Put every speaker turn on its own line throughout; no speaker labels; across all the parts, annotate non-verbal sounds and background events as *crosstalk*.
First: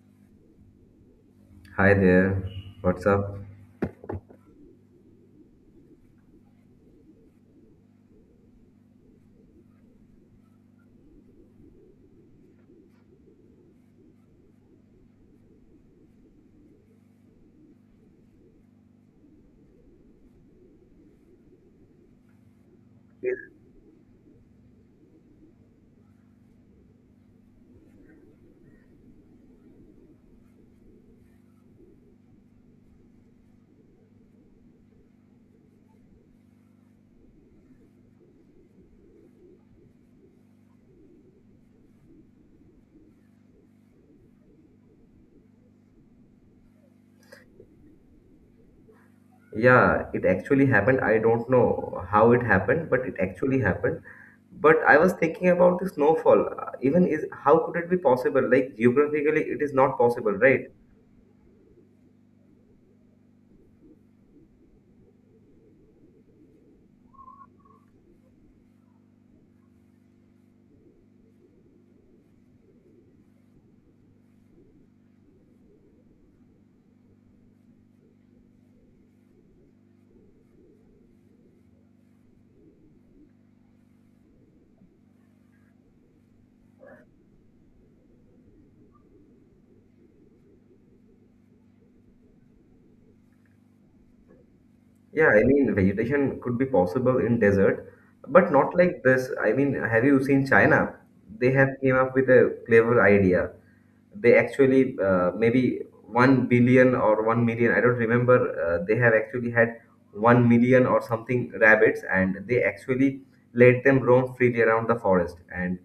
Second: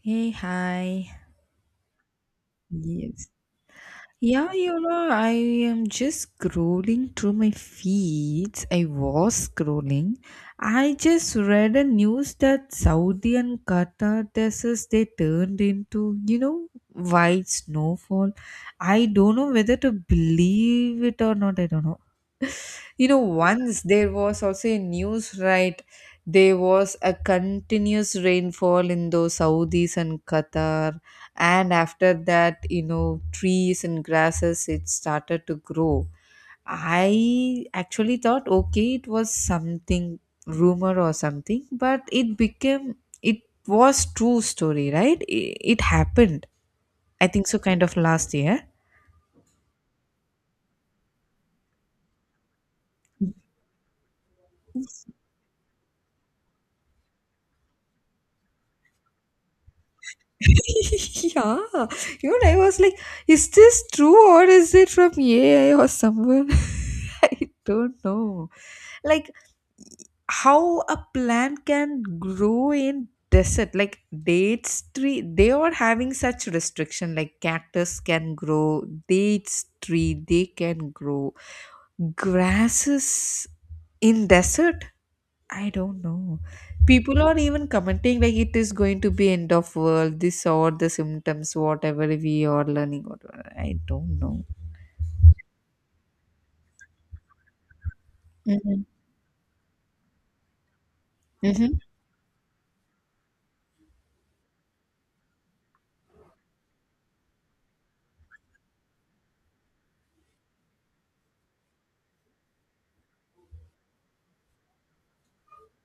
Hey, hi.
Hi there, what's
Yes.
up?
Yeah, you know, I am just scrolling through my feeds. I was scrolling. I just read a news that Saudi and Qatar deserts they turned into, you know, white snowfall. I don't know whether to believe it or not. I don't know. You know, once there was also a news, right? There was a continuous rainfall in those Saudis and Qatar, and after that, you know, trees and grasses it started to grow. I actually thought, okay, it was something rumor or something, but it became it was true story, right? It happened. I think so, kind of last year.
Yeah, it actually happened. I don't know how it happened, but it actually happened. But I was thinking about the snowfall. Even is how could it be possible? Like geographically, it is not possible, right?
*laughs* Yeah, even I was like, is this true or is it from AI or someone? *laughs* I don't know. Like how a plant can grow in desert, like dates tree, they are having such restriction. Like cactus can grow, dates tree they can grow, grasses in desert I don't know. People are even commenting like it is going to be end of world, this or the symptoms, whatever we are learning. Whatever. I don't know.
Yeah, I mean vegetation could be possible in desert, but not
Mm-hmm.
like this. I mean, have you seen China? They have
Mm-hmm.
came up with a clever idea. They actually maybe 1 billion or 1 million, I don't remember. They have actually had 1 million or something rabbits, and they actually let them roam freely around the forest, and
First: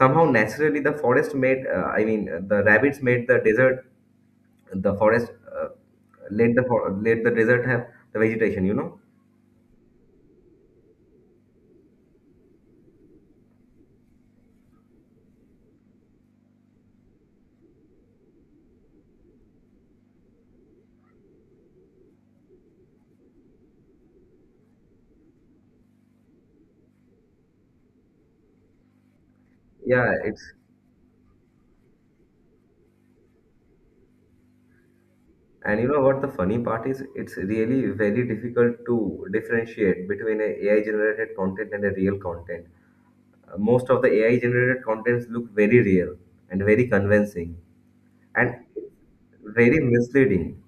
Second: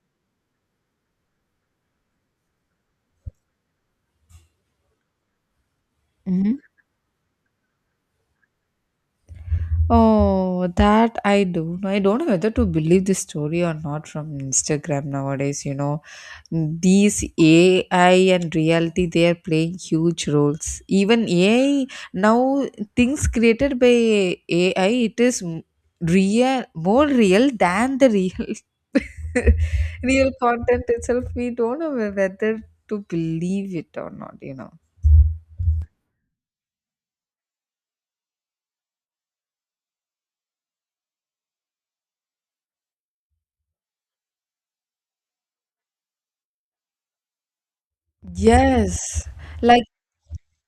somehow naturally the forest made the rabbits made the desert the forest uh,
Mm-hmm.
let the let the desert have the vegetation, you know.
Oh, that I do. I don't know whether to believe this story or not from Instagram nowadays. You know, these AI and reality they are playing huge roles. Even AI now things created by AI it is real, more real than the real. *laughs*
Yeah,
Real
it's.
content itself we don't know whether to believe it or not, you know.
And you know what the funny part is? It's really very difficult to differentiate between a AI generated content and a real content. Most of the AI generated contents look very real and very convincing and
Yes.
very
Like,
misleading.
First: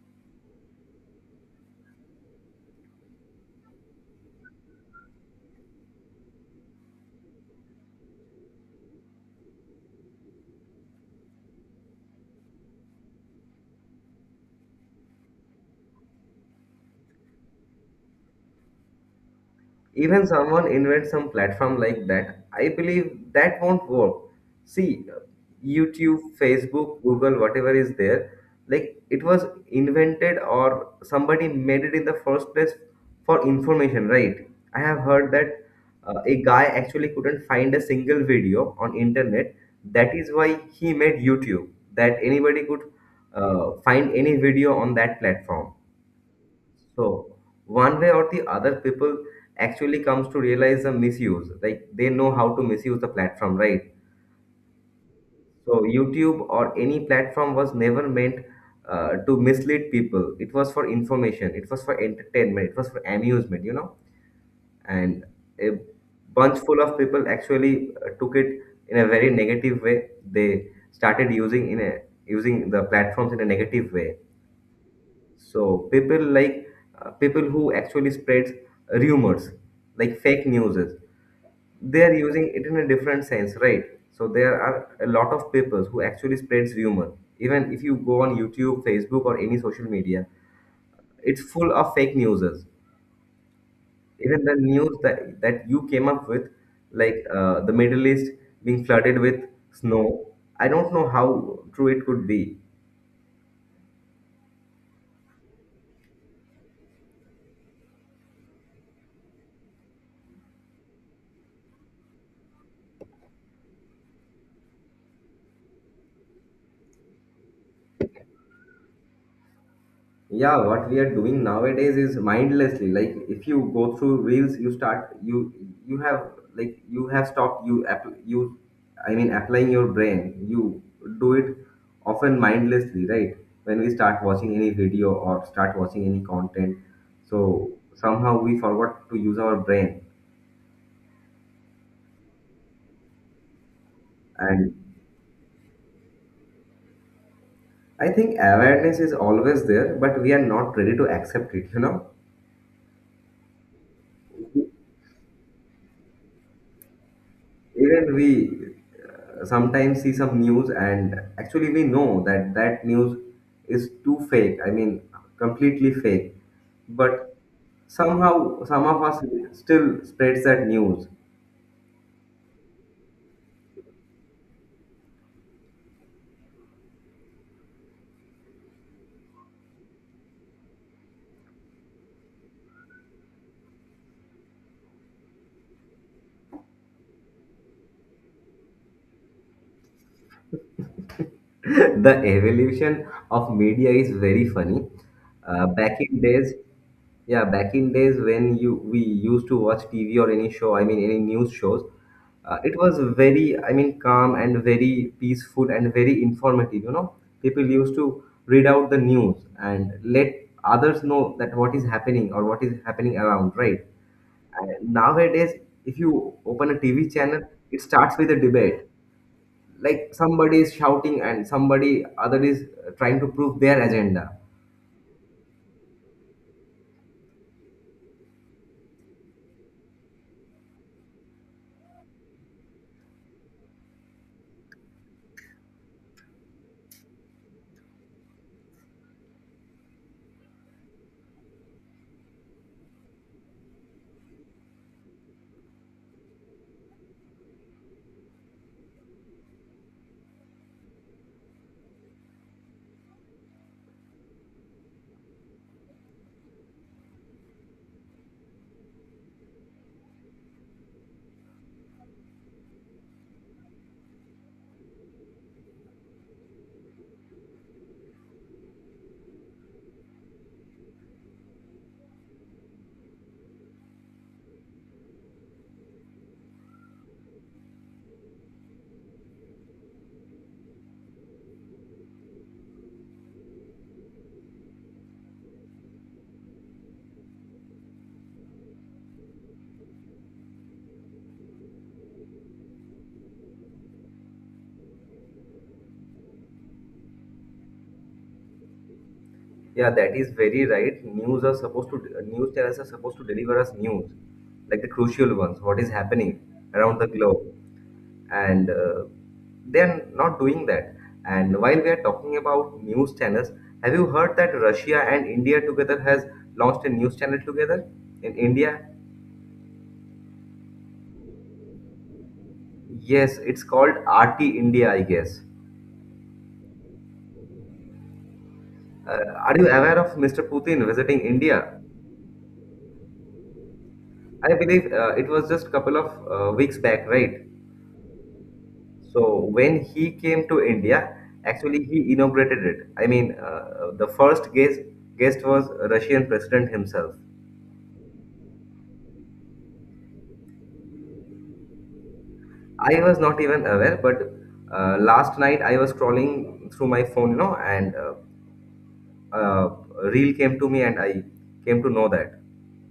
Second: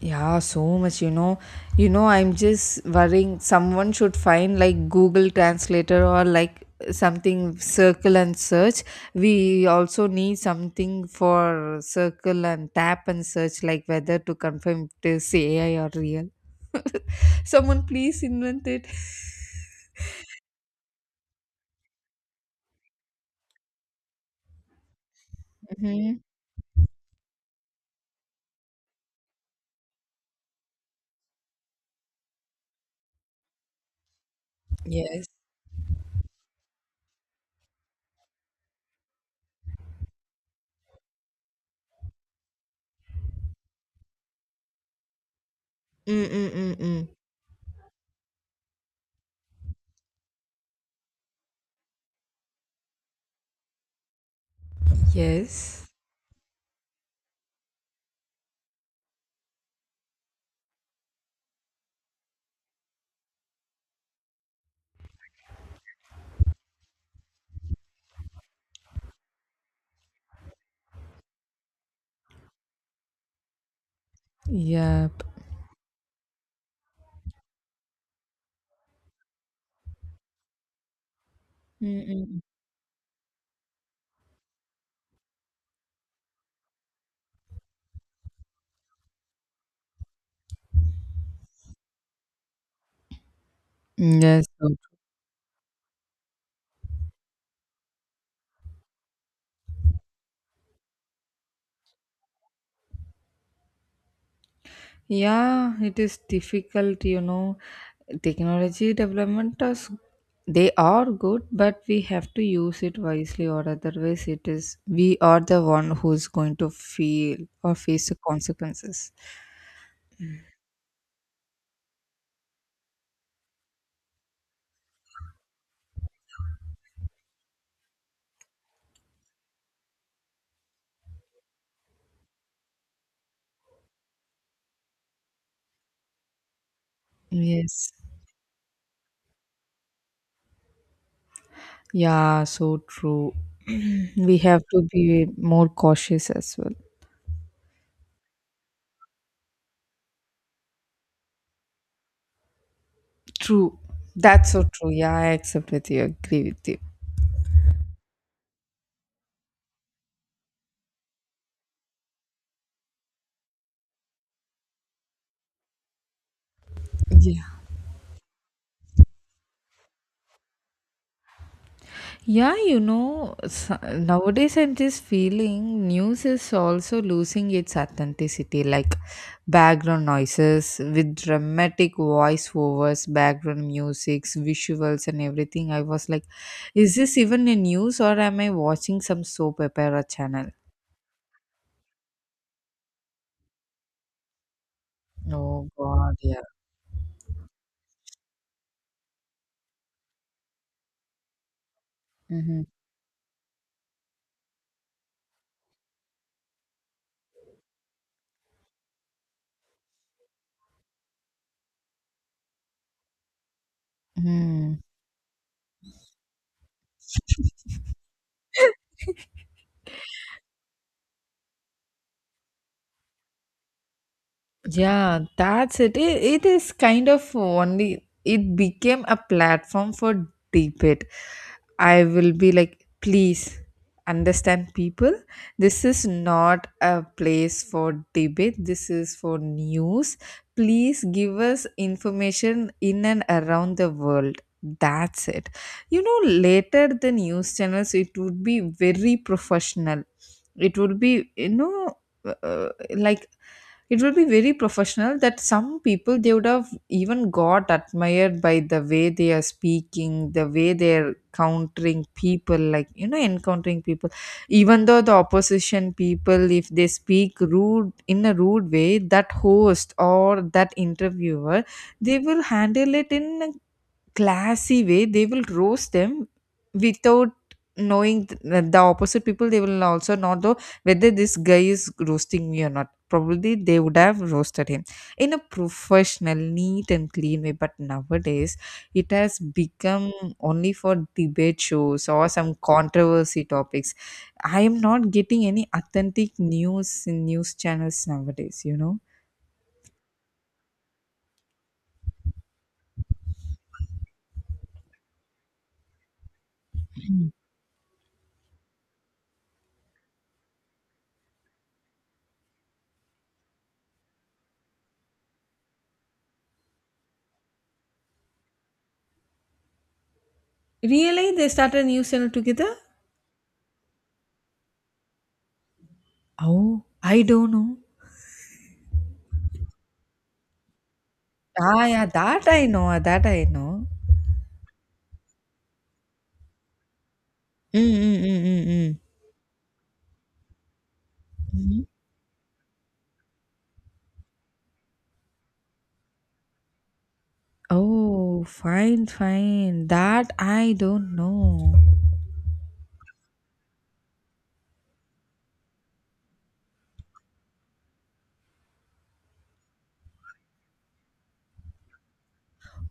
yeah, so much, you know. You know, I'm just worrying someone should find like Google translator or like something circle and search. We also need something for circle and tap and search like whether to confirm it is AI or real. Someone please invent it.
Even someone invents some platform like that, I believe that won't work. See,
*laughs* Hmm.
YouTube, Facebook, Google, whatever is there, like it was invented or somebody made it in the first place for information, right? I have
Yes.
heard that a guy actually couldn't find a single video on internet. That is why he made YouTube, that anybody could find any video on that platform.
Mm-mm-mm-mm.
So one way or the other, people actually comes to realize the misuse. Like they know how to misuse the platform, right? So
Yes.
YouTube or any platform was never meant to mislead people. It was for information. It was for entertainment. It was for amusement, you know. And a bunch full of people actually took it in a very negative way. They started using in a using the platforms in a negative way.
Yep.
So people like people who actually spreads rumors, like fake news, they are
Mm-mm.
using it in a different sense, right? So there are a lot of people who actually spreads rumor. Even if you go on YouTube, Facebook, or any social media, it's full of fake news. Even
Mm, yes.
the news that you came up with, like the Middle East being flooded with snow, I don't know how true it could be.
Yeah, it is difficult, you know. Technology development is they are good, but we have to use it wisely, or otherwise, it is we are the one who's going to feel or face the consequences.
Yeah, what we are doing nowadays is mindlessly. Like if you go through reels you start you have, like you have stopped you app, you, I mean, applying your brain, you do it often mindlessly, right? When we start watching any video or start watching any content, so
Yes.
somehow we forgot to use our brain.
Yeah, so true. *clears throat* We have
And
to be more cautious as well.
I think awareness is always there, but we are not ready to accept it, you know.
True. That's so true. Yeah, I accept with you, agree with
Even we sometimes see some news and actually we know that news is too fake, I mean, completely fake, but
you.
somehow some of us still spreads that news.
Yeah, you know, nowadays I'm just feeling news is also losing its authenticity, like background noises with dramatic voiceovers, background musics, visuals, and everything. I was like, is this even a news or am I watching some soap opera channel?
*laughs* The evolution of media is very funny.
Oh,
Back
God,
in
yeah.
days, yeah, back in days when you we used to watch TV or any show, I mean, any news shows, it was very, I mean, calm and very peaceful and very informative. You know, people used to read out the news and let others know that what is happening or what is happening around, right?
Mm-hmm.
And nowadays, if you open a TV channel, it starts with a debate,
*laughs*
like somebody is shouting and somebody other is trying to prove their agenda.
Yeah, that's it. It is kind of only, it became a platform for debate. I will be like, please understand people. This is not a place for debate, this is for news. Please give us information in and around the world. That's it. You know, later the news channels, it would be very professional. It would be, you know, uh, uh, like it will be very professional that some people they would have even got admired by the way they are speaking, the way they're countering people, like, you know, encountering people. Even though the opposition people, if they speak rude in a rude way, that host or that interviewer, they will handle it in a classy way. They will roast them without knowing that the opposite people they will also not know whether this guy is roasting me or not. Probably they would have roasted him in a professional, neat and clean way. But nowadays it has become only for debate shows or some controversy topics. I am not getting any authentic news in news channels nowadays, you know.
Yeah, that is very right. News are supposed to news channels are supposed to deliver us news, like the crucial ones, what is happening around the globe. And they're not doing that. And while we are talking about news channels, have you heard that Russia and India together has launched a news channel together in India?
Really? They started a news channel together?
Yes, it's called RT India, I guess.
Oh, I don't know.
Are you aware of Mr. Putin visiting India?
Ah, yeah, that I know, that I know.
I believe it was just couple of weeks back, right?
Mm, mm, mm, mm, mm.
So when he came to India,
Mhm.
actually he inaugurated it. I mean, the first guest was Russian president himself.
Oh, fine, fine. That I don't know.
I was not even aware, but last night I was scrolling through my phone, you know, and uh, a reel came to me, and I came to know that.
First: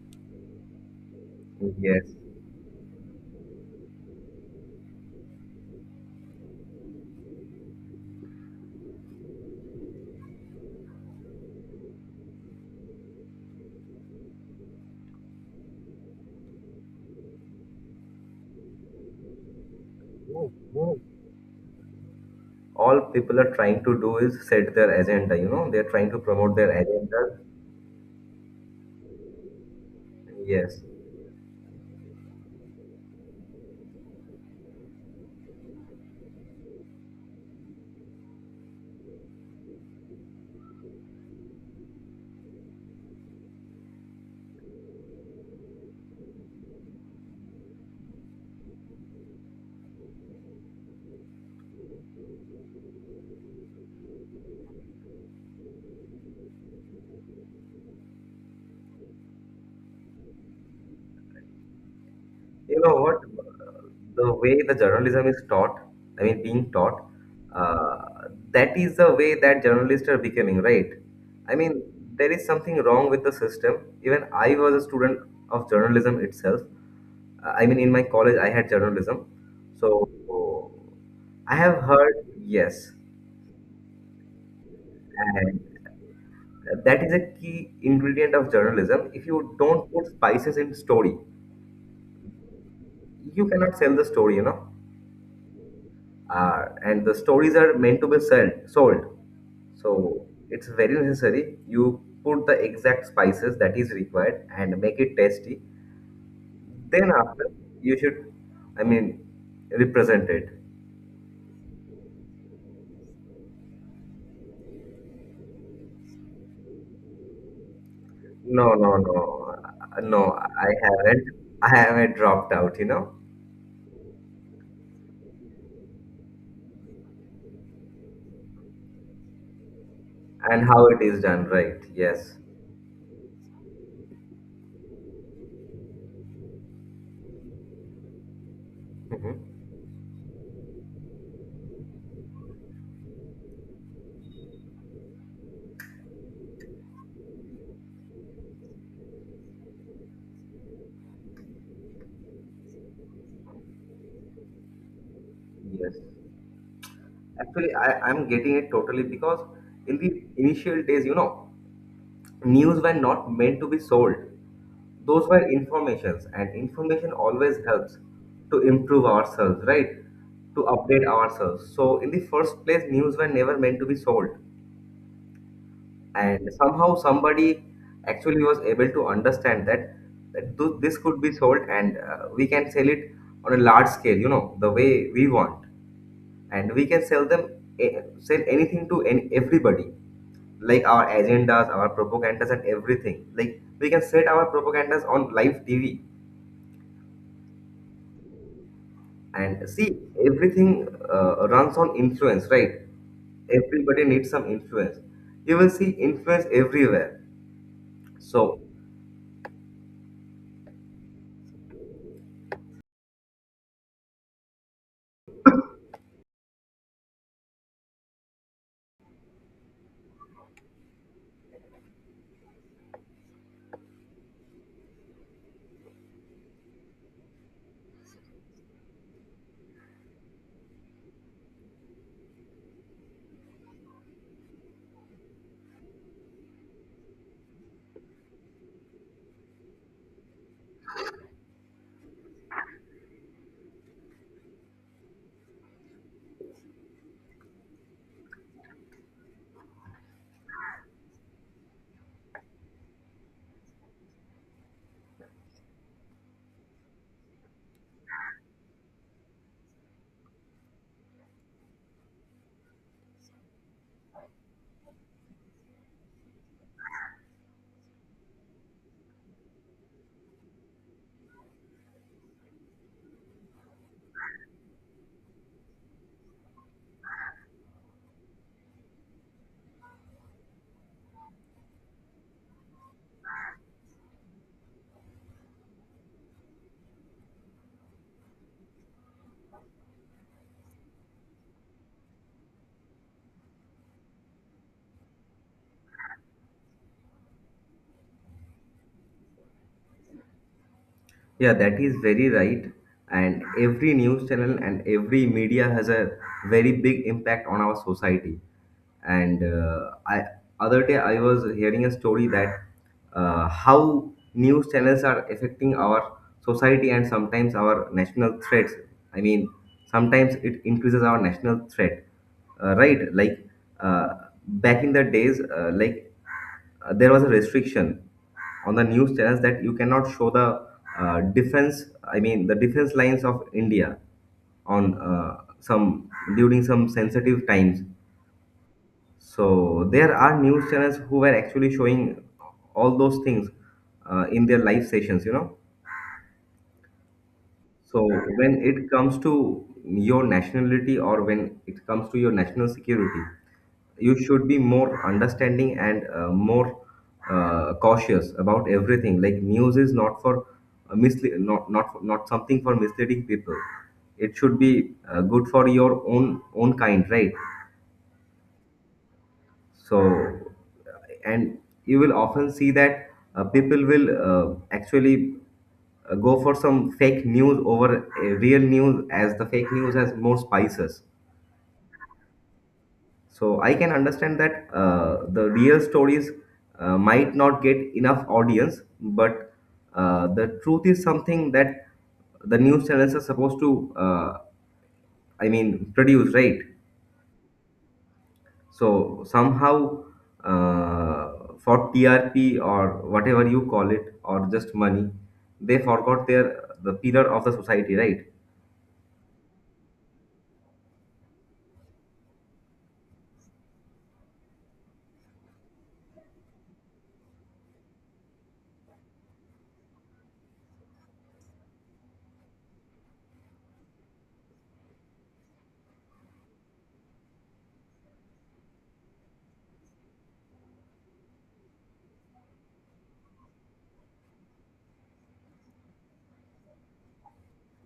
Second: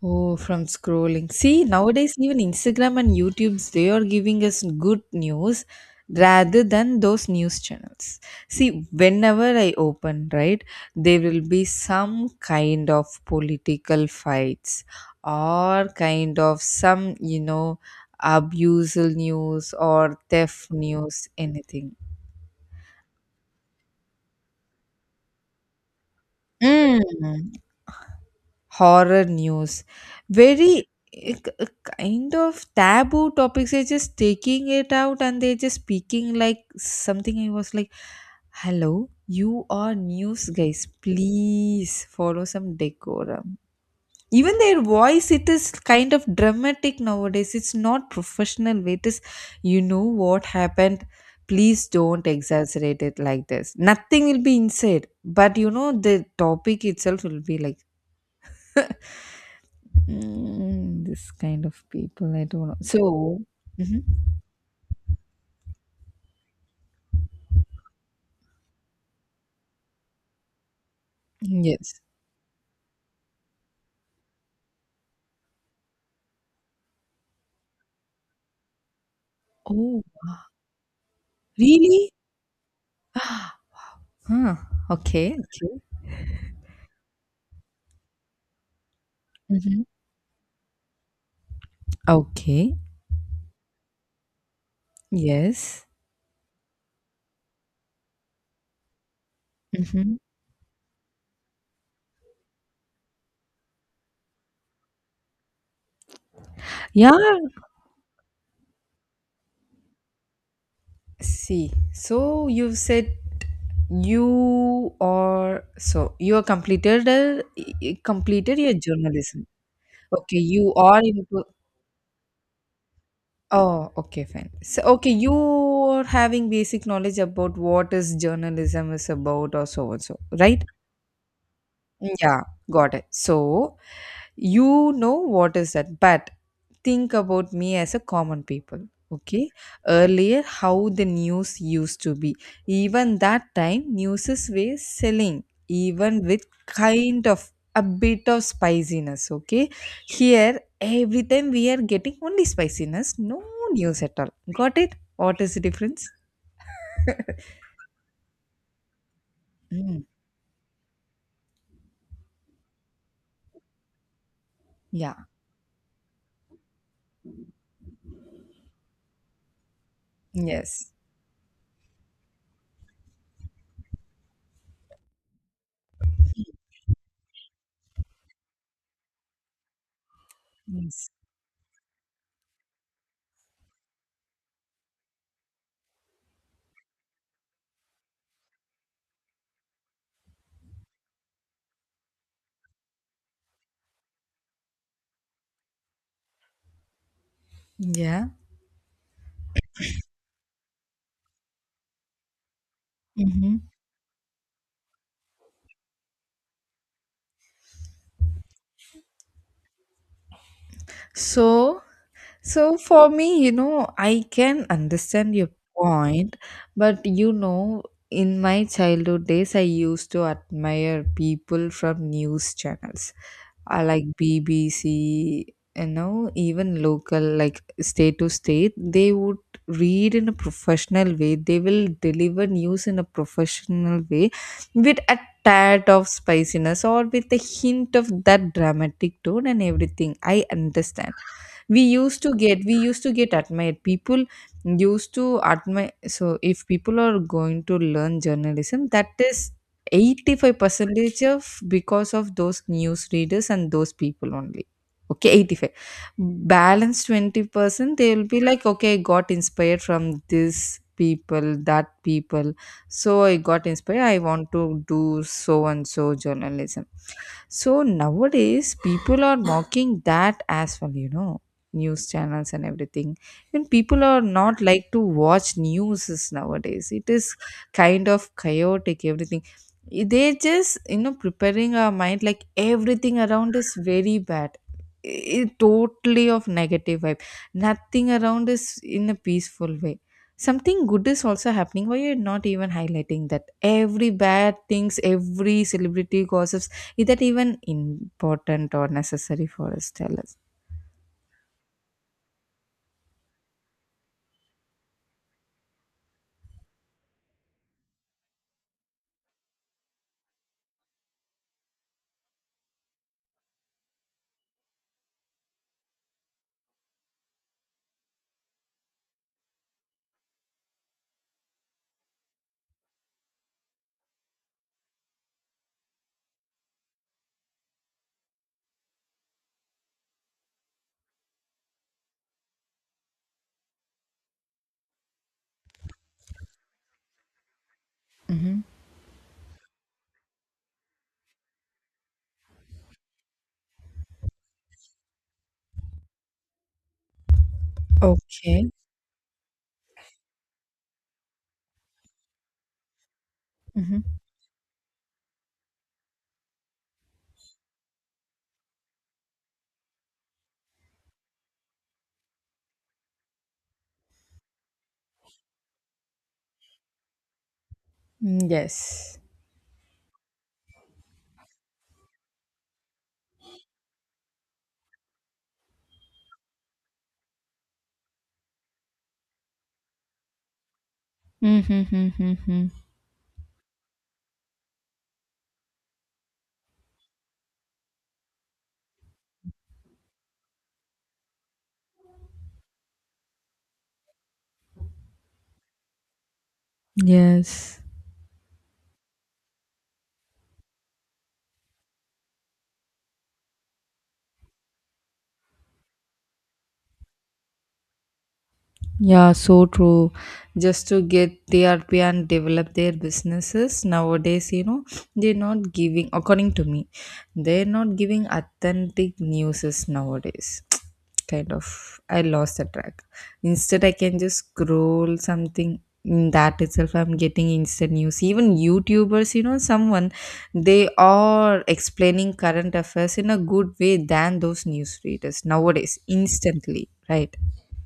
Oh, from scrolling. See,
Yes.
nowadays even Instagram and YouTube's they are giving us good news rather than those news channels. See, whenever I open, right, there will be some kind of political fights or kind of some, you know, abusal news or theft news, anything.
All people are trying to do is set their agenda, you know, they're trying to promote their agenda.
Mm. Horror news, very
Yes.
eh, k- eh, kind of taboo topics they're just taking it out and they're just speaking like something. I was like, hello, you are news guys, please follow some decorum. Even their voice it is kind of dramatic nowadays, it's not professional way. It is, you know, what happened, please don't exaggerate it like this. Nothing will be inside, but you know the topic itself will be like *laughs* mm, this kind of people, I don't know.
You know what?
So, mhm,
The way the journalism is taught, I mean, being taught, that is the way that journalists are becoming, right? I mean,
yes.
there is something wrong with the system. Even I was a student of journalism itself. I mean, in my college, I had journalism.
Oh,
So I have
really?
heard, yes,
*gasps* Huh. Okay.
and
Okay.
that is a key ingredient of journalism. If you
Hmm.
don't put spices in story,
Okay.
you cannot sell the story, you know.
Yes.
And the stories are meant to be sell, sold.
Hmm.
So it's very necessary you put the exact spices that is required and make it tasty.
Yeah.
Then after you should, I mean, represent it.
See. So you said you are, so you are completed completed
No,
your
no, no.
journalism.
No,
Okay.
I
You are
haven't,
into.
I haven't dropped out, you know.
Oh, okay, fine. So, okay, you're having basic knowledge about what is journalism is about or so and so, right?
And how it is done, right? Yes.
Yeah, got it. So, you know what is that, but think about me as a common people, okay.
Mhm.
Earlier how the news used to be, even that time newses were selling even with kind of a bit of spiciness, okay. Here every time we are getting only spiciness, no news at all. Got it, what is the
Yes,
difference?
actually I, I'm getting it totally. Because in
Mm,
the initial days, you know, news were not meant to be sold.
yeah.
Those were informations, and information always helps to improve ourselves, right? To
Yes.
update ourselves. So in the first place news were never meant to be sold. And somehow somebody actually was able to understand that, that this
Yes.
could be sold, and we can sell it on a large scale, you know, the way we want, and we can sell them, sell anything to any, everybody, like our agendas, our propagandas, and everything, like we can set our propagandas on live TV.
Yeah.
And see, everything runs on influence, right?
Hmm.
Everybody needs some influence. You will see influence everywhere. So
So, so for me, you know, I can understand your point, but you know, in my childhood days, I used to admire people from news channels, like BBC, you know, even local, like state to state. They would read in a professional way. They will deliver news in a professional way, with a tad of spiciness or with a hint of that dramatic tone and everything. I understand we used to get admired, people used to admire. So if people are going to learn journalism, that is 85 percentage of because of those news readers and those people only. Okay, 85, balance 20% they will be like, okay, I got inspired from this people, that people, so I got inspired, I want to do so and so journalism. So nowadays, people are mocking that as well, you know, news channels and everything. Even people are not like to watch news is nowadays. It is kind of chaotic, everything. They just, you know, preparing our mind like everything around is very bad. I- Totally of negative vibe. Nothing around is in a peaceful way. Something good is also happening. Why you're not even highlighting that? Every bad things, every celebrity gossips, is that even important or necessary for us? Tell us.
yeah, that is very right. And every news channel and every media has a very big impact on our society. And I other day I was hearing a story that how news channels are affecting our society and sometimes our national threats. I mean, sometimes it increases our national threat, right? Like uh, back in the days, like there was a restriction on the news channels that you cannot show the defense, I mean the defense lines of India on some during some sensitive times.
Hmm.
So there are news channels who were actually showing all those things in their live sessions, you know. So when
Okay.
it comes to your nationality or when it comes to your national security,
Hmm.
you should be more understanding and more cautious about everything. Like news is not for not something for misleading people. It should be good for your own own kind, right?
Yes.
So, and you will often see that people will actually go for some fake news over real news, as the fake news has more spices.
Mm-hmm.
So, I can understand that the real stories might not get enough audience, but the truth is something that the news channels are supposed to, I mean, produce, right?
Yes.
So somehow uh, for TRP or whatever you call it, or just money, they forgot the pillar of the society, right?
Yeah, so true. Just to get TRP and develop their businesses nowadays, you know, they're not giving, according to me, they're not giving authentic newses nowadays. *tsk* Kind of, I lost the track. Instead, I can just scroll something. In that itself, I'm getting instant news. Even YouTubers, you know, someone, they are explaining current affairs in a good way than those news readers nowadays, instantly, right?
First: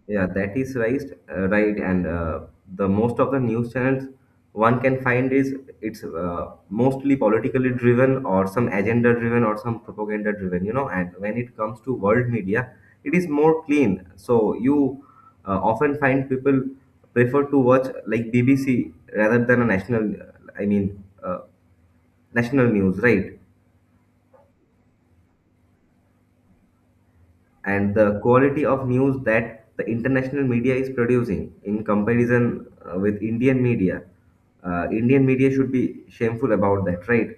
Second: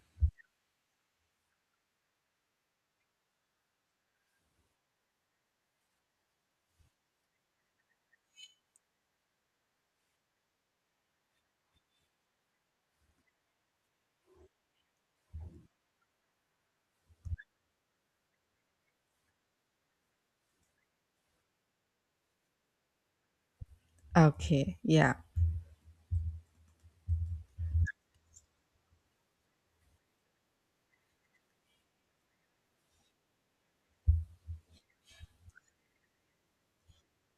Yeah, that is right, right, and the most of the news channels one can find is it's mostly politically driven or some agenda driven or some propaganda driven, you know. And when it comes to world media, it is more clean. So you often find people prefer to watch like BBC rather than a national, I mean, national news, right?
Okay, yeah.
And the quality of news that the international media is producing in comparison with Indian media. Indian media should be shameful about that, right?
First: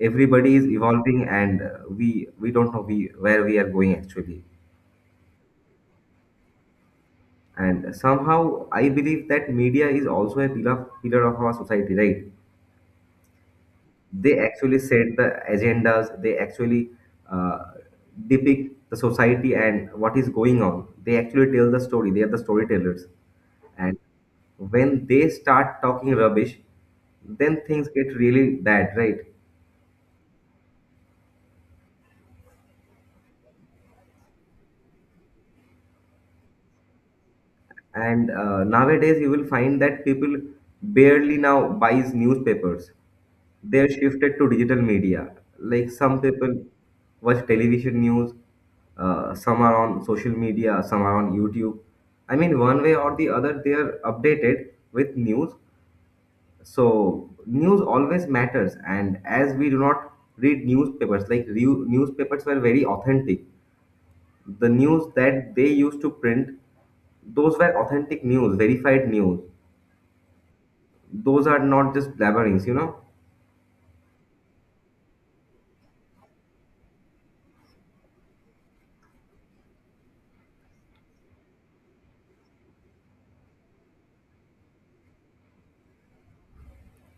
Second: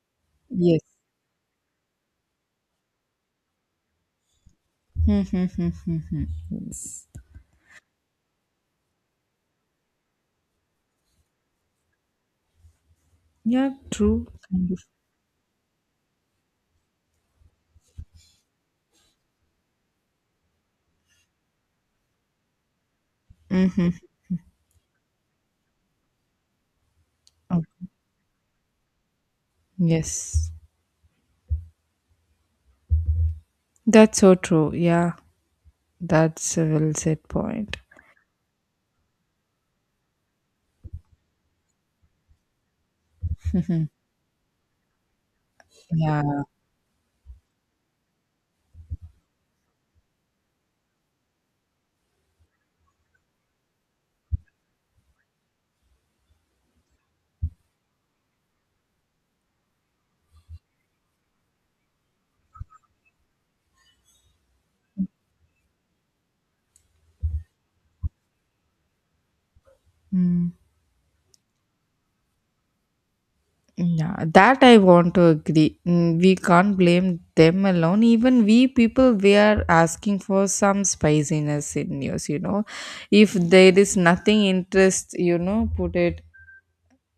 Everybody is
Yes.
evolving, and uh, we don't know we where we are going actually.
Mm-hmm. Yes.
And somehow, I believe that media is also a pillar of our society, right?
Yeah, true.
They
Kind of.
actually set the agendas. They actually uh, depict the society and what is going on. They actually tell the story. They are the storytellers,
Mm-hmm.
and when they start talking rubbish, then
Oh,
things get really bad, right?
yes. That's so true. Yeah, that's a well said point.
And nowadays, you will find that people barely now buys newspapers. They're shifted to digital media. Like some
Yeah.
people watch television news, some are on social media, some are on YouTube. I mean, one way or the other, they are updated with news. So news always matters, and as we do not read newspapers, like newspapers were very authentic, the news that they used to print, those were authentic news, verified news.
Mm.
Those are not just blabberings, you know? *laughs*
Yeah, that I want to agree. Mm, we can't blame them alone. Even we people, we are asking for some spiciness in news, you know. If there is nothing interest, you know, put it,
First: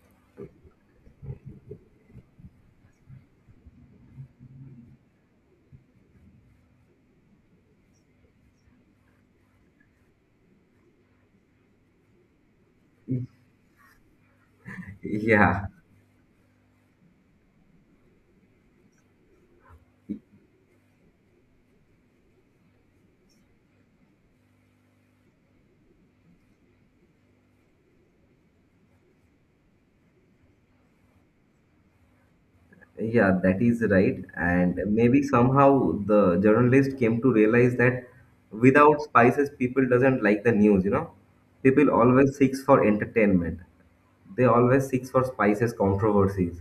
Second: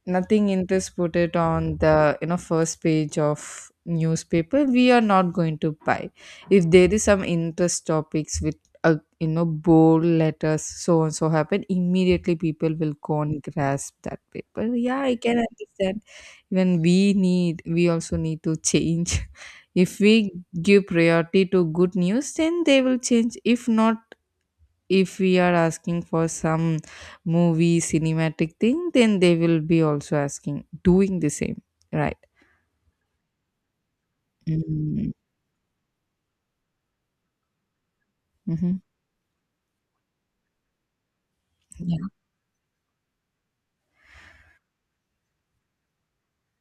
nothing interest, put it on the, you know, first page of newspaper, we are not going to buy. If there is some interest topics with, a, you know, bold letters, so and so happen, immediately people will go and grasp that paper. Yeah, I can
Yeah,
understand, even we need, we also need to change. *laughs* If we give priority to good news, then they will change. If not, if we are asking for some movie cinematic thing, then they will be also asking, doing the same, right?
yeah, that is right. And
Mm.
maybe somehow the journalist came to realize that
Mm-hmm.
without spices, people doesn't like the news, you know? People
Yeah.
always seeks for entertainment. They always seeks for spices, controversies.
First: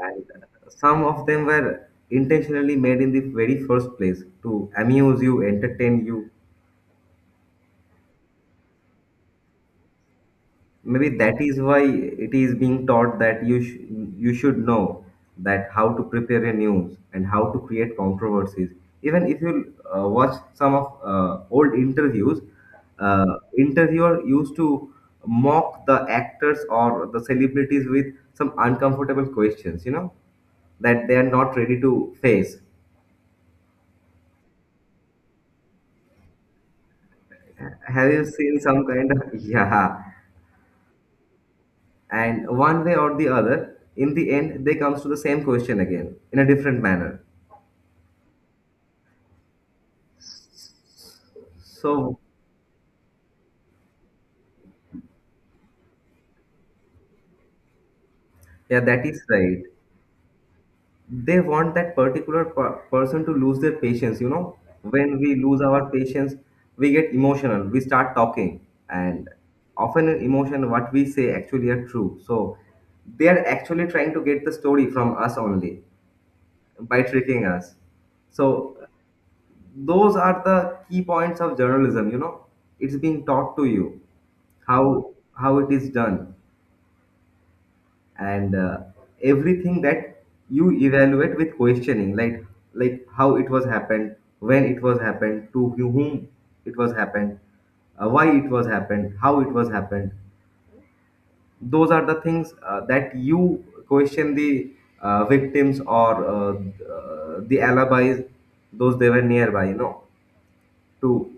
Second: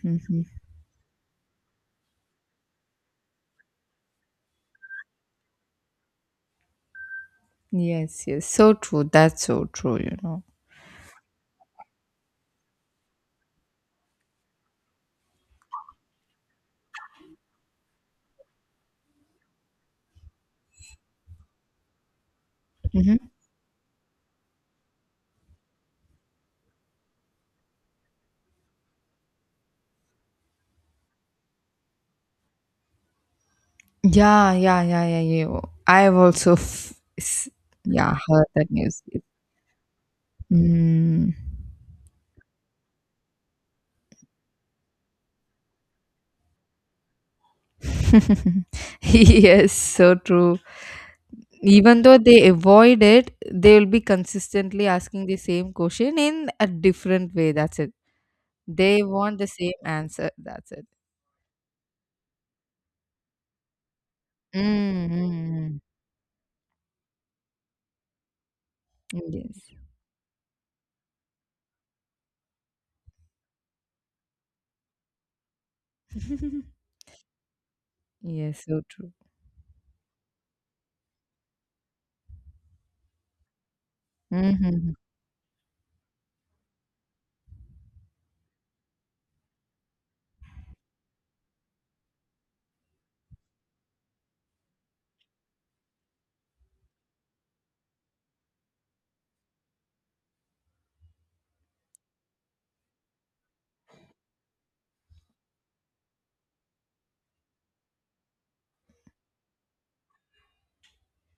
And some of them were intentionally made in the very first place to amuse you, entertain you,
Yes, yes. So true. That's so true, you know.
maybe that is why it is being taught that you should know that how to prepare a news and how to create controversies even if you watch some of old interviews,
Mm-hmm.
interviewer used to mock the actors or the celebrities with some uncomfortable questions, you know, that they are not ready to face.
Yeah, yeah, yeah, yeah, yeah. I've also,
Have
yeah,
you
heard
seen
that
some
news.
kind of *laughs* yeah,
Mm.
and one way or the other in the end they comes to the same question again in a different manner.
*laughs* Yes, so true. Even though
So,
they avoid it, they will be consistently asking the same question in a different way. That's it.
yeah,
They
that is
want the
right.
same answer. That's it.
They want that particular person to lose their patience. You know, when we lose
Mm-hmm.
our patience, we get emotional. We start talking, and
Yes.
often in emotion, what we say actually are true. So, they are actually trying to get the story from us only
*laughs*
by tricking us.
Yes,
So,
so true.
those are the key points of journalism. You know, it's being taught to you
Hmm.
how it is done and everything that you evaluate with questioning, like how it was happened, when it was happened, to whom it was happened, why it was happened, how it was happened. Those are the things that you question the victims or the alibis, those they were nearby, you know, to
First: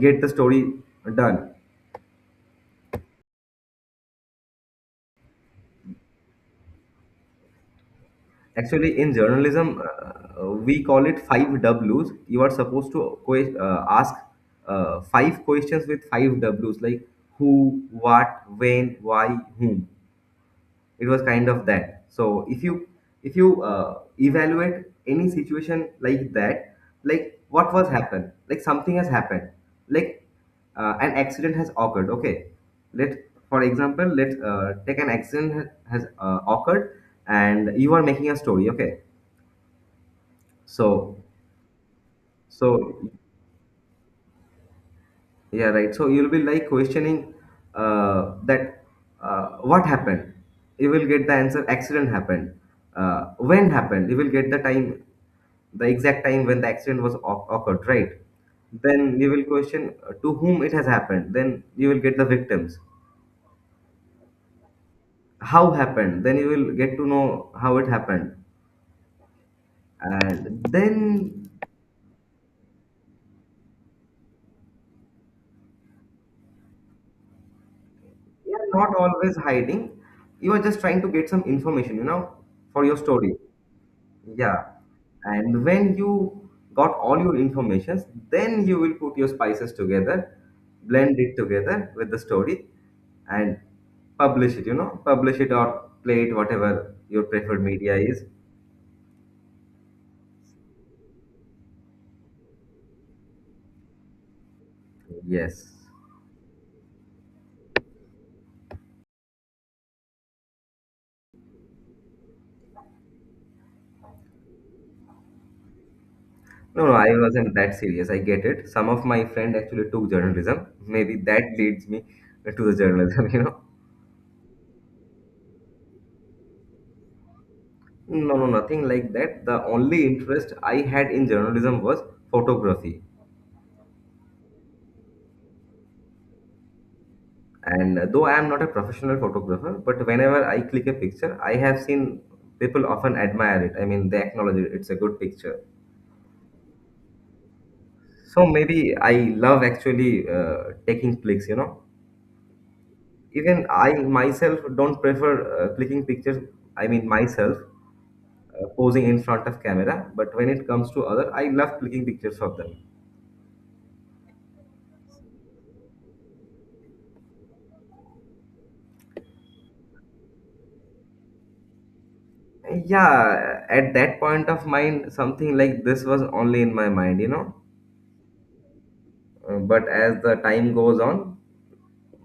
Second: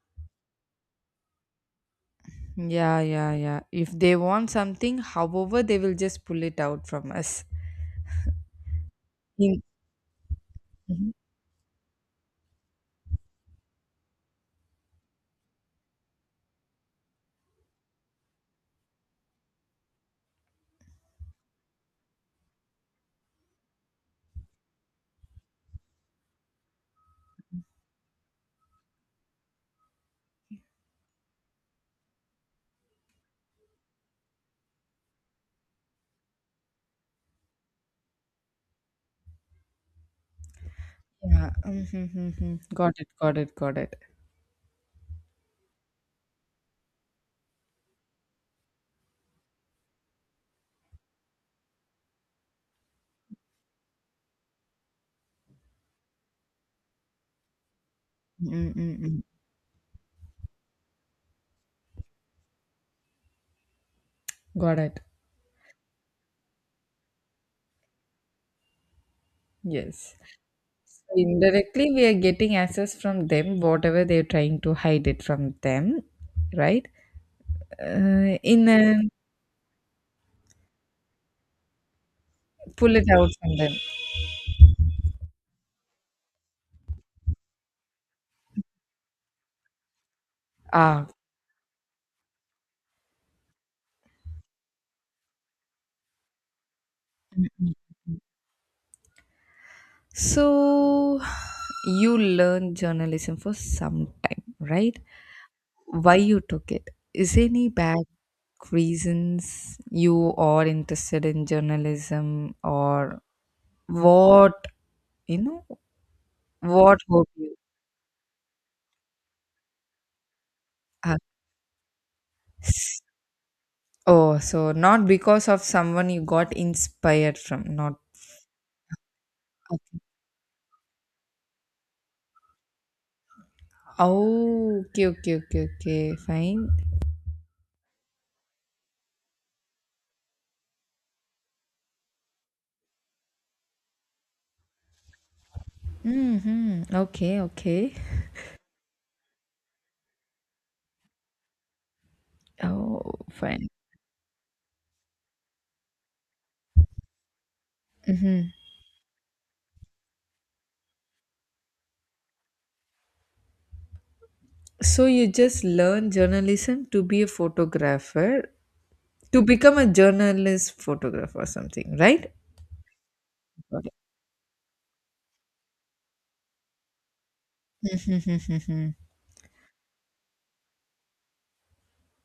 get the story done.
Yeah, yeah, yeah. If they want something, however, they will just pull it out from us.
Actually, in
In-
journalism, we call
Mhm.
it five W's. You are supposed to ask five questions with five W's, like who, what, when, why, whom. It was kind of that. So if you if you evaluate any situation like that, like what was happened, like something has happened, like an accident has occurred. Okay, let for example, let take an accident has occurred, and you are making a story. Okay, so,
Yeah. Mm-hmm. Got
so
it, got it, got it.
yeah, right. So you'll be like questioning that what happened. You will get the answer. Accident happened. When happened? You will get the time, the exact time when the accident was occurred. Right. Then
Mm-mm-mm.
you will question to whom it has happened. Then you will get the victims.
Got it.
How happened? Then you will get to know how it happened.
Yes.
And
So
then
indirectly, we are getting access from them, whatever they're trying to hide it from them, right? Uh,
you
in
are not
a,
always hiding. You are just trying to get some information. You know, for
pull
your
it out
story.
from them.
Yeah. And when you got all your informations, then you will put your spices together,
Ah,
blend it together with the story and publish it, you know, publish it or play it, whatever your preferred media is.
so you learned journalism for some time, right?
Yes.
Why you took it? Is any back reasons you are interested in journalism or what, you know?
No, no,
What
I
hope you?
wasn't that serious. I get it. Some of my friend actually took journalism. Maybe that leads me to
Ah.
the journalism, *laughs* you know.
Oh, so not because of someone you got inspired from, not.
No, no, nothing like that. The
Okay.
only interest I had in journalism was photography.
Oh, okay, okay, okay, okay, fine.
And though I am not a professional photographer, but whenever I click a picture, I have seen people often admire it. I mean, they acknowledge it. It's a good picture.
Mm-hmm. Okay, okay.
So maybe I love actually taking clicks, you know.
Oh,
Even
fine.
I myself don't prefer clicking pictures. I mean, myself
Mm-hmm.
posing in front of camera. But when it comes to other, I love clicking pictures of them.
So you just learn journalism to be a photographer, to become a journalist photographer or something, right?
Yeah,
Got
at
it.
that point of mind, something like this was only in my mind, you know.
*laughs* Mm-hmm.
But as the time goes on,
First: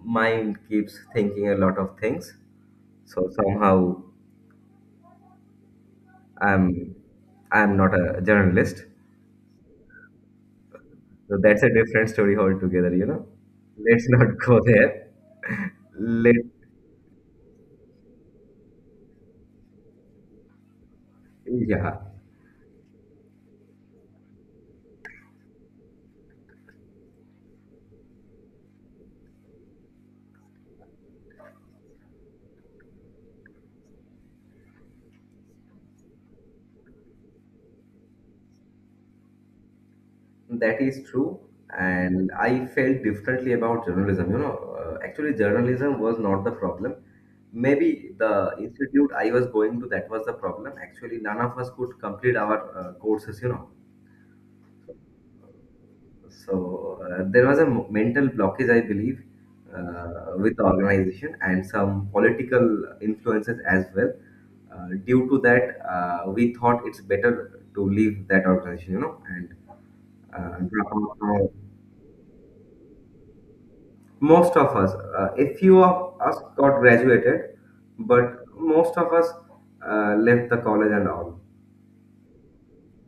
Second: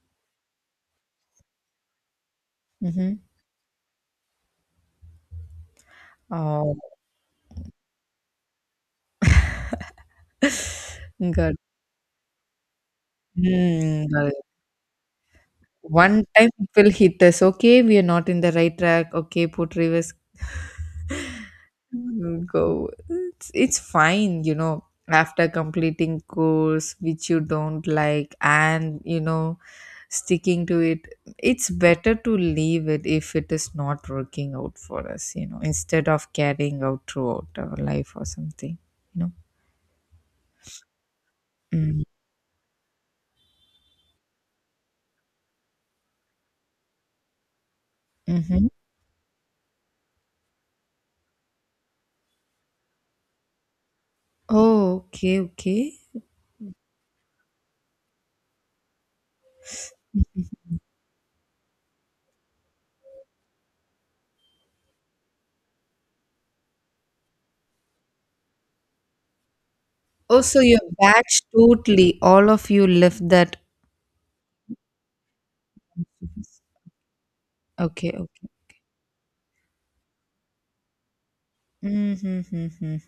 mind keeps thinking a lot of things.
Mm.
So somehow
Oh,
I'm I'm not a journalist.
*laughs*
So
got it.
that's a different story altogether, you know.
Mm,
Let's
got.
not *laughs* go there.
One
Let
time it will hit us. Okay, we are not in the right track. Okay, put reverse.
yeah,
Mm, go. It's fine, you know. After completing course which you don't like and sticking to it, it's better to leave it if it is not working out for us. You know, instead of carrying out throughout our life or something. You know.
that is true.
Mm.
And I felt differently about journalism. You know, actually, journalism was not the problem. Maybe the
Mm-hmm.
institute I was going to that was the problem. Actually, none of us could complete our courses. You know,
Oh, okay, okay.
so there was a mental blockage, I believe, with the organization and some political influences as well. Due to that, we thought it's better to leave that organization, you know, and
Oh, so your
drop out
batch
from
totally, all of you left that.
most of us. A few of us got graduated,
Okay,
but
okay.
most of us left the college and all.
Mm-hmm.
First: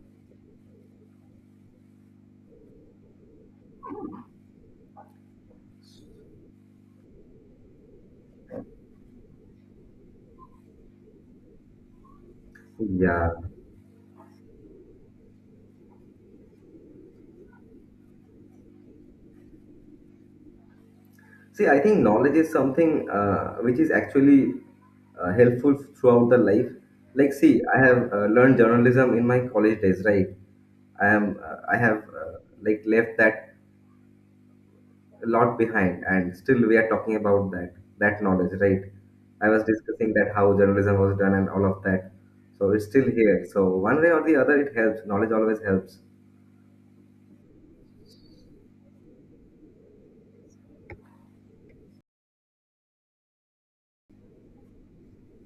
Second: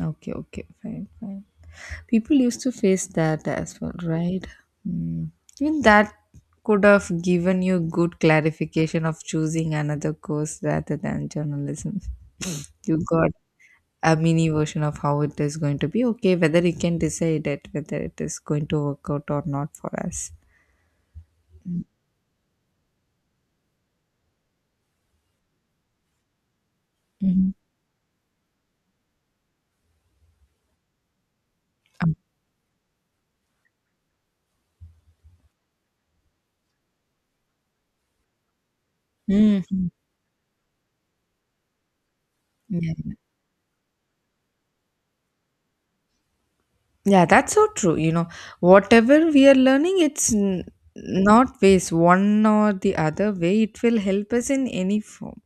Okay, okay, fine, fine. People used to face that as well, right? Mm. Even that could have given you good clarification of choosing another course rather than journalism. You
Yeah.
got a mini version of how it is going to be. Okay, whether you can decide it, whether it is going to work out or not for us.
See, I think knowledge is something which is actually helpful throughout the life. Like,
Mm-hmm.
see, I have learned journalism in my college days, right? I am, uh, I have
Um,
uh, like left that a lot behind, and still we are talking about that knowledge, right? I was
mm-hmm.
discussing that how journalism was done and all of that. So it's still
Yeah.
here. So one way or the other, it helps. Knowledge always helps.
Yeah, that's so true. Whatever we are learning, not waste one or the other way. It will help us in any form,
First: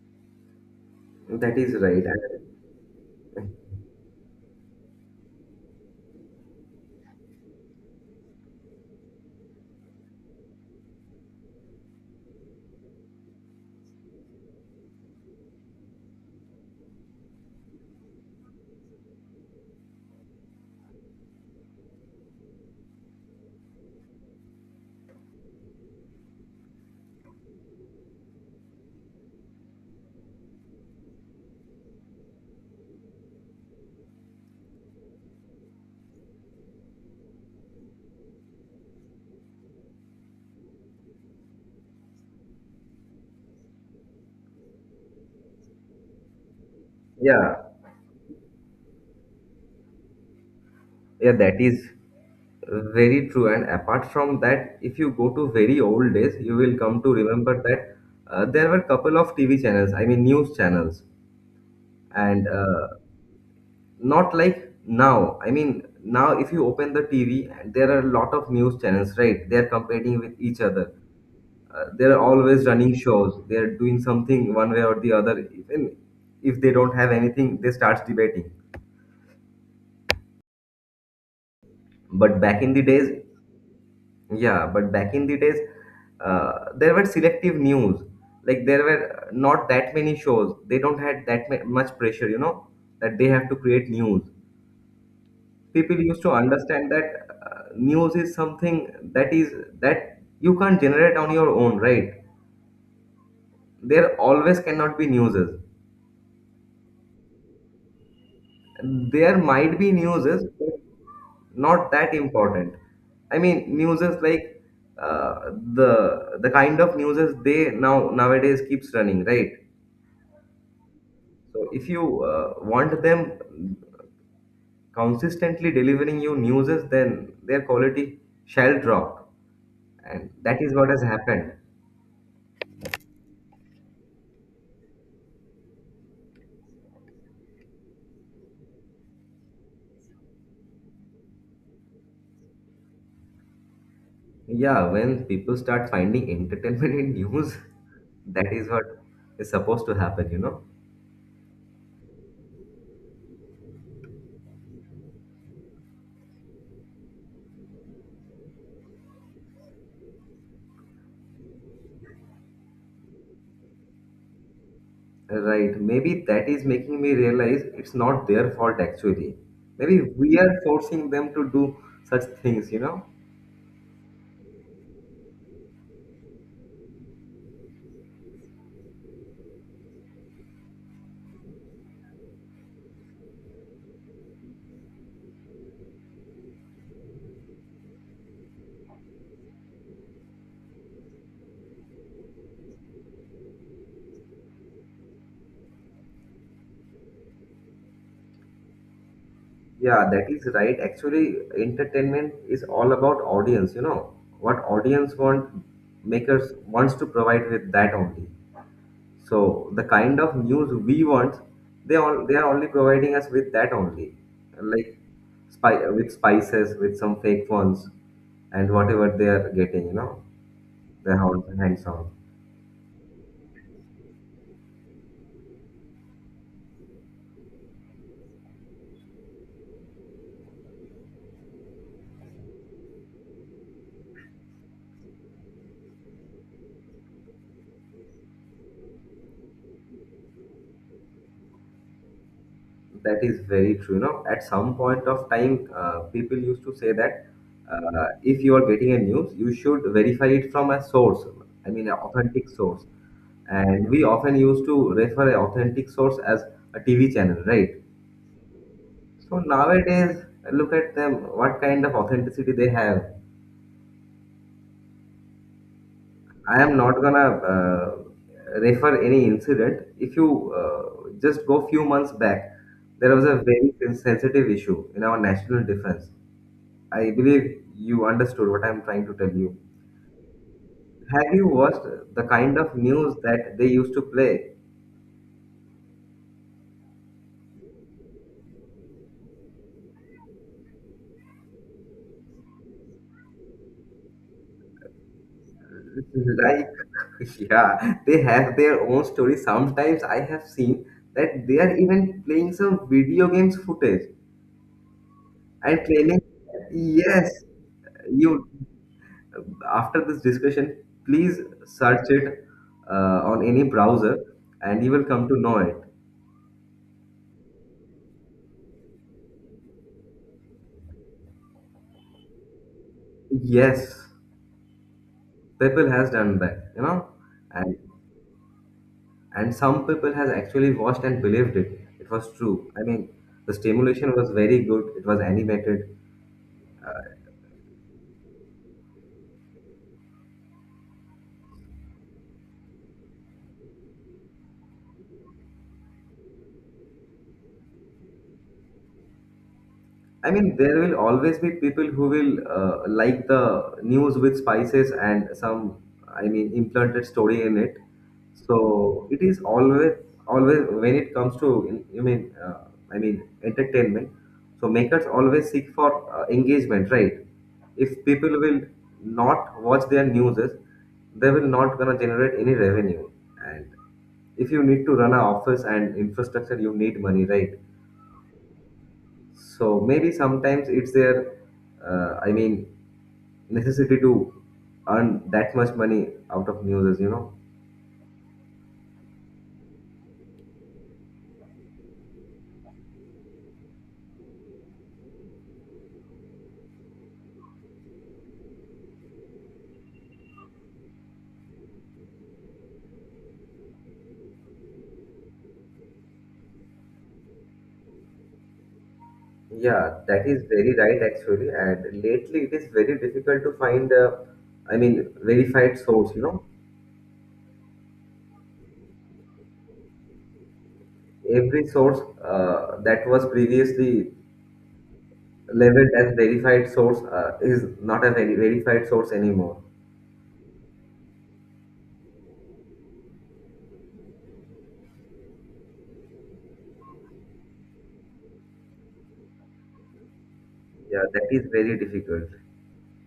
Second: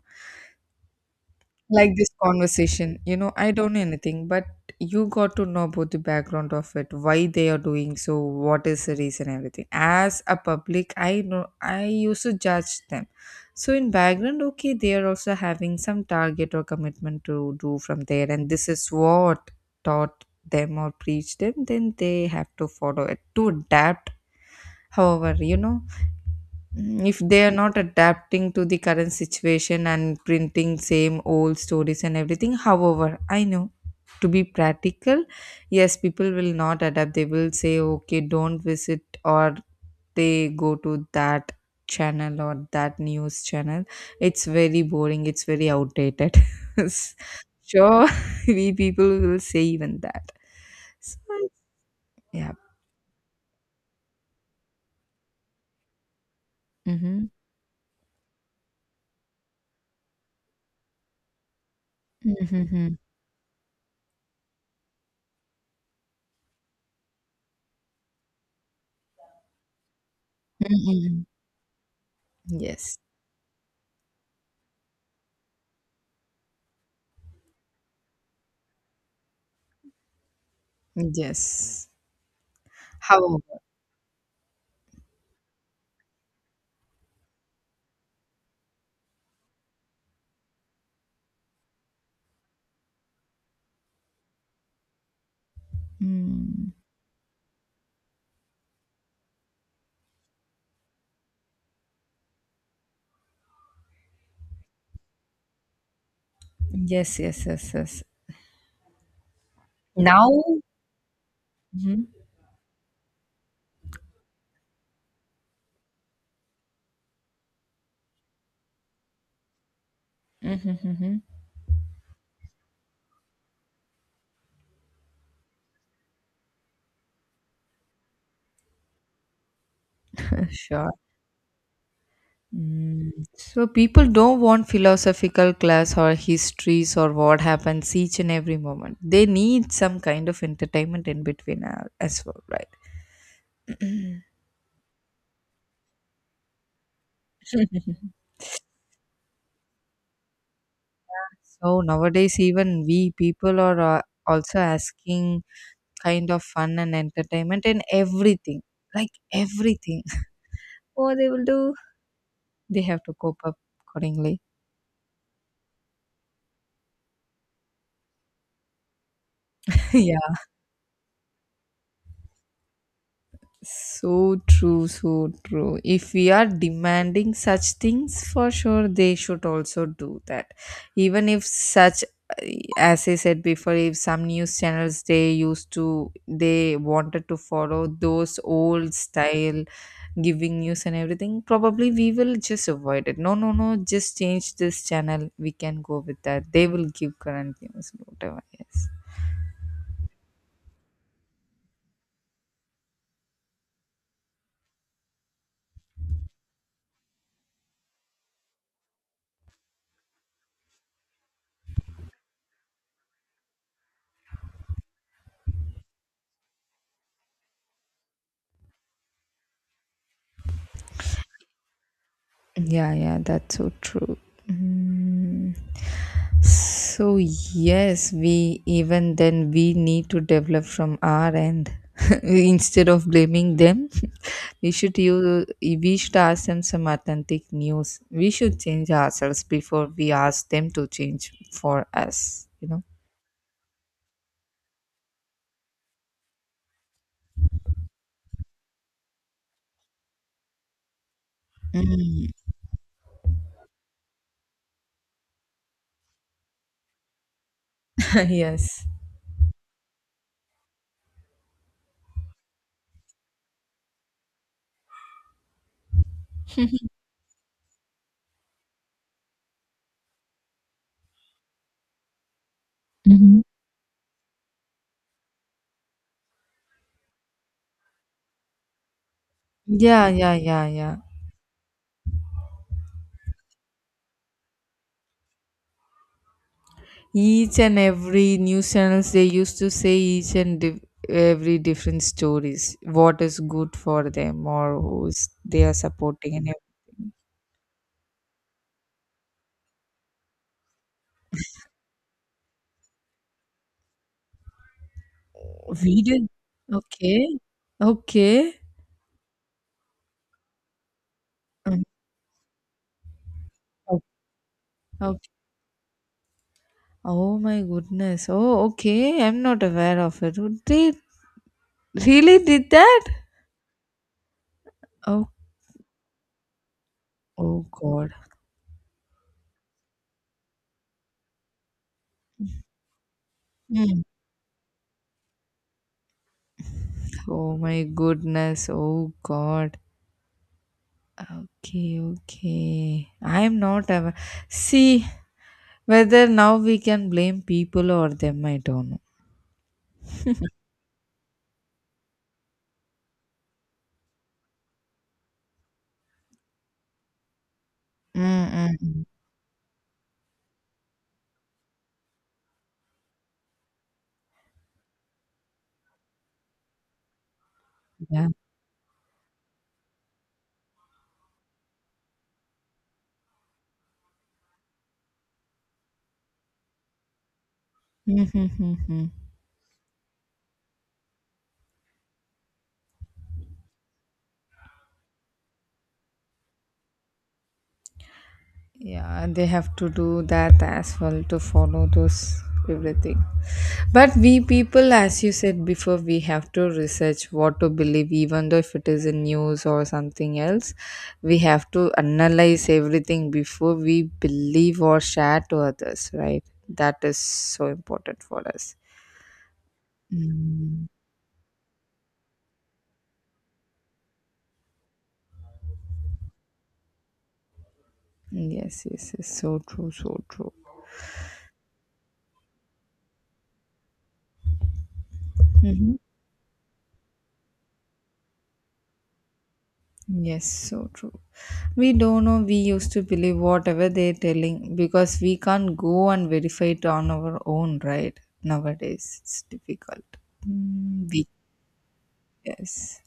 That is
like
right.
this
And
conversation. I don't know anything, but you got to know about the background of it, why they are doing so, what is the reason, everything. As a public, I know I used to judge them. So in background, okay, they are also having some target or commitment to do from there, and this is what taught them or preached them. Then they have to follow it to adapt, however you know Mm, if they are not adapting to the current situation and printing same old stories and everything. However, I know, to be practical, yes, people will not adapt. They will say okay, don't visit, or they go to that channel or that news channel. It's very boring, it's very outdated. *laughs*
*laughs* yeah,
Sure. *laughs* We people will say even that. So,
yeah, that is
yeah.
very true. And apart from that, if you go to very old days, you will come to
Mm-hmm.
remember that there were couple of TV channels, I mean news channels, and
Mm-hmm.
not like now. I mean, now if you open the TV, there are a lot of news channels, right? They are competing with each other.
Mm-hmm. Mm-hmm.
They are always running
Yes.
shows. They are doing something one way or the other. Even if they don't have anything, they start debating.
Yes.
But back in the days,
How?
yeah, but back in the days, there were selective news. Like there were not that many shows. They don't had that much pressure, you know, that they have to create news. People used to
Mm.
understand that news is something that is that you can't generate on your own, right? There always cannot be newses.
Yes, yes, yes, yes.
There might be
Now,
newses, but not
hmm.
that important. I mean, newses like uh, the kind of newses they now nowadays keeps running, right?
Hmm, hmm.
So if you want them consistently delivering you newses, then their quality shall drop, and
*laughs*
that is what
Sure.
has happened.
Mm. So people don't want philosophical class or histories or what happens each and every moment. They need some kind of entertainment in between as well, right? *coughs*
Yeah, when people start finding entertainment in news, *laughs*
*clears throat*
that is what is supposed to happen, you know.
So nowadays, even we people are also asking kind of fun and entertainment in everything, like everything. *laughs* What they will do, they have to cope up accordingly.
Right. Maybe that is making me realize it's not their fault actually.
*laughs*
Maybe
Yeah.
we are forcing them to do such things, you know?
So true, so true. If we are demanding such things, for sure they should also do that. Even if such, as I said before, if some news channels they used to, they wanted to follow those old style giving news and everything, probably we will just avoid it. No, no, no, just change this channel. We can go with that. They will give current news, whatever. Yes.
Yeah, that is right. Actually, entertainment is all about audience, you know. What audience want makers wants to provide with that only. So the kind of news we want, they all they are only providing us with that only. Like spy with spices, with some fake phones and whatever they are getting, you know, their hands on.
Yeah, yeah, that's so true. Mm. So yes, we even then we need to develop from our end. *laughs* Instead of blaming them, we should ask them some authentic news. We should change ourselves before we ask them to change for us. You know.
That is very true. You know, at some point of time, people used to say that if you are getting a news, you should verify it from a source. I mean, an authentic source. And we often used to refer an authentic source as a TV channel, right?
*laughs* Yes.
So nowadays, look at them. What kind of authenticity they have? I am not gonna refer any incident. If you just go few months back, there was a
Hmm.
very sensitive issue in our national defense. I believe you understood what I'm trying to tell you.
Yeah, yeah, yeah, yeah.
Have you watched the kind of news that they used to play?
Each and every news channels, they used to say each and div every different stories, what is good for them or who's they are supporting and
Like,
everything.
*laughs* yeah, they have their own story. Sometimes I have seen that they are even playing some video games footage and
We
claiming,
did. Okay.
yes, you
Okay.
after this discussion, please
Mm.
search it on any
Oh,
browser and you will
okay.
come to know it.
Oh my goodness. Oh, okay, I'm not aware of it. Would they really did that?
Yes,
Oh.
people has done that, you know,
Oh god.
and some people has actually watched and believed it. It was true. I mean, the
Mm.
stimulation was very good. It was animated.
Oh my goodness. Oh God. Okay, okay. I'm not aware. See, whether now we can blame people or them, I don't know.
I mean, there will always be people who will like the news with spices and some, I mean, implanted story in it.
Mm, mm, mm.
So it is always, always when it comes to, I mean, entertainment. So makers always seek for engagement, right? If
Yeah.
people will not watch their news, they will not gonna generate any revenue. And if you need to run an office and infrastructure, you need money, right?
Mm, mm, mm, mm.
So maybe sometimes it's their, I mean, necessity to earn that much money out of news, you know.
Yeah, they have to do that as well to follow those everything. But we people, as you said before, we have to research what to believe, even though if it is in news or something else, we have to analyze everything before we believe or share to others, right? That is so important for us.
Yeah, that is very
Mm.
right actually. And lately it is very difficult to find, I mean, verified source, you know.
Yes, yes, yes. So true, so true.
Every source that was previously labeled
Hmm.
as verified source is not a very verified source anymore.
Yes, so true. We don't know, we used to believe whatever they're telling because we can't go and verify it on our own, right? Nowadays, it's difficult.
Yeah,
Mm, we,
that is very difficult.
yes.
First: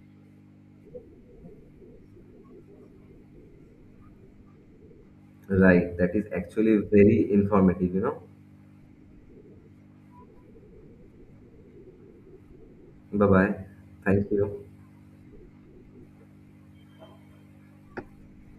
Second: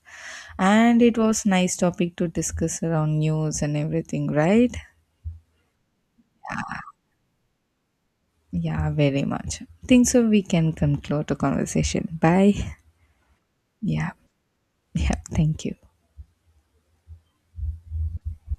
And it was nice topic to discuss around news and everything, right?
Right, that is actually very informative, you know.
Yeah, very much. Think so we can conclude the conversation. Bye.
Bye bye.
Yeah,
Thank you.
yeah, thank you.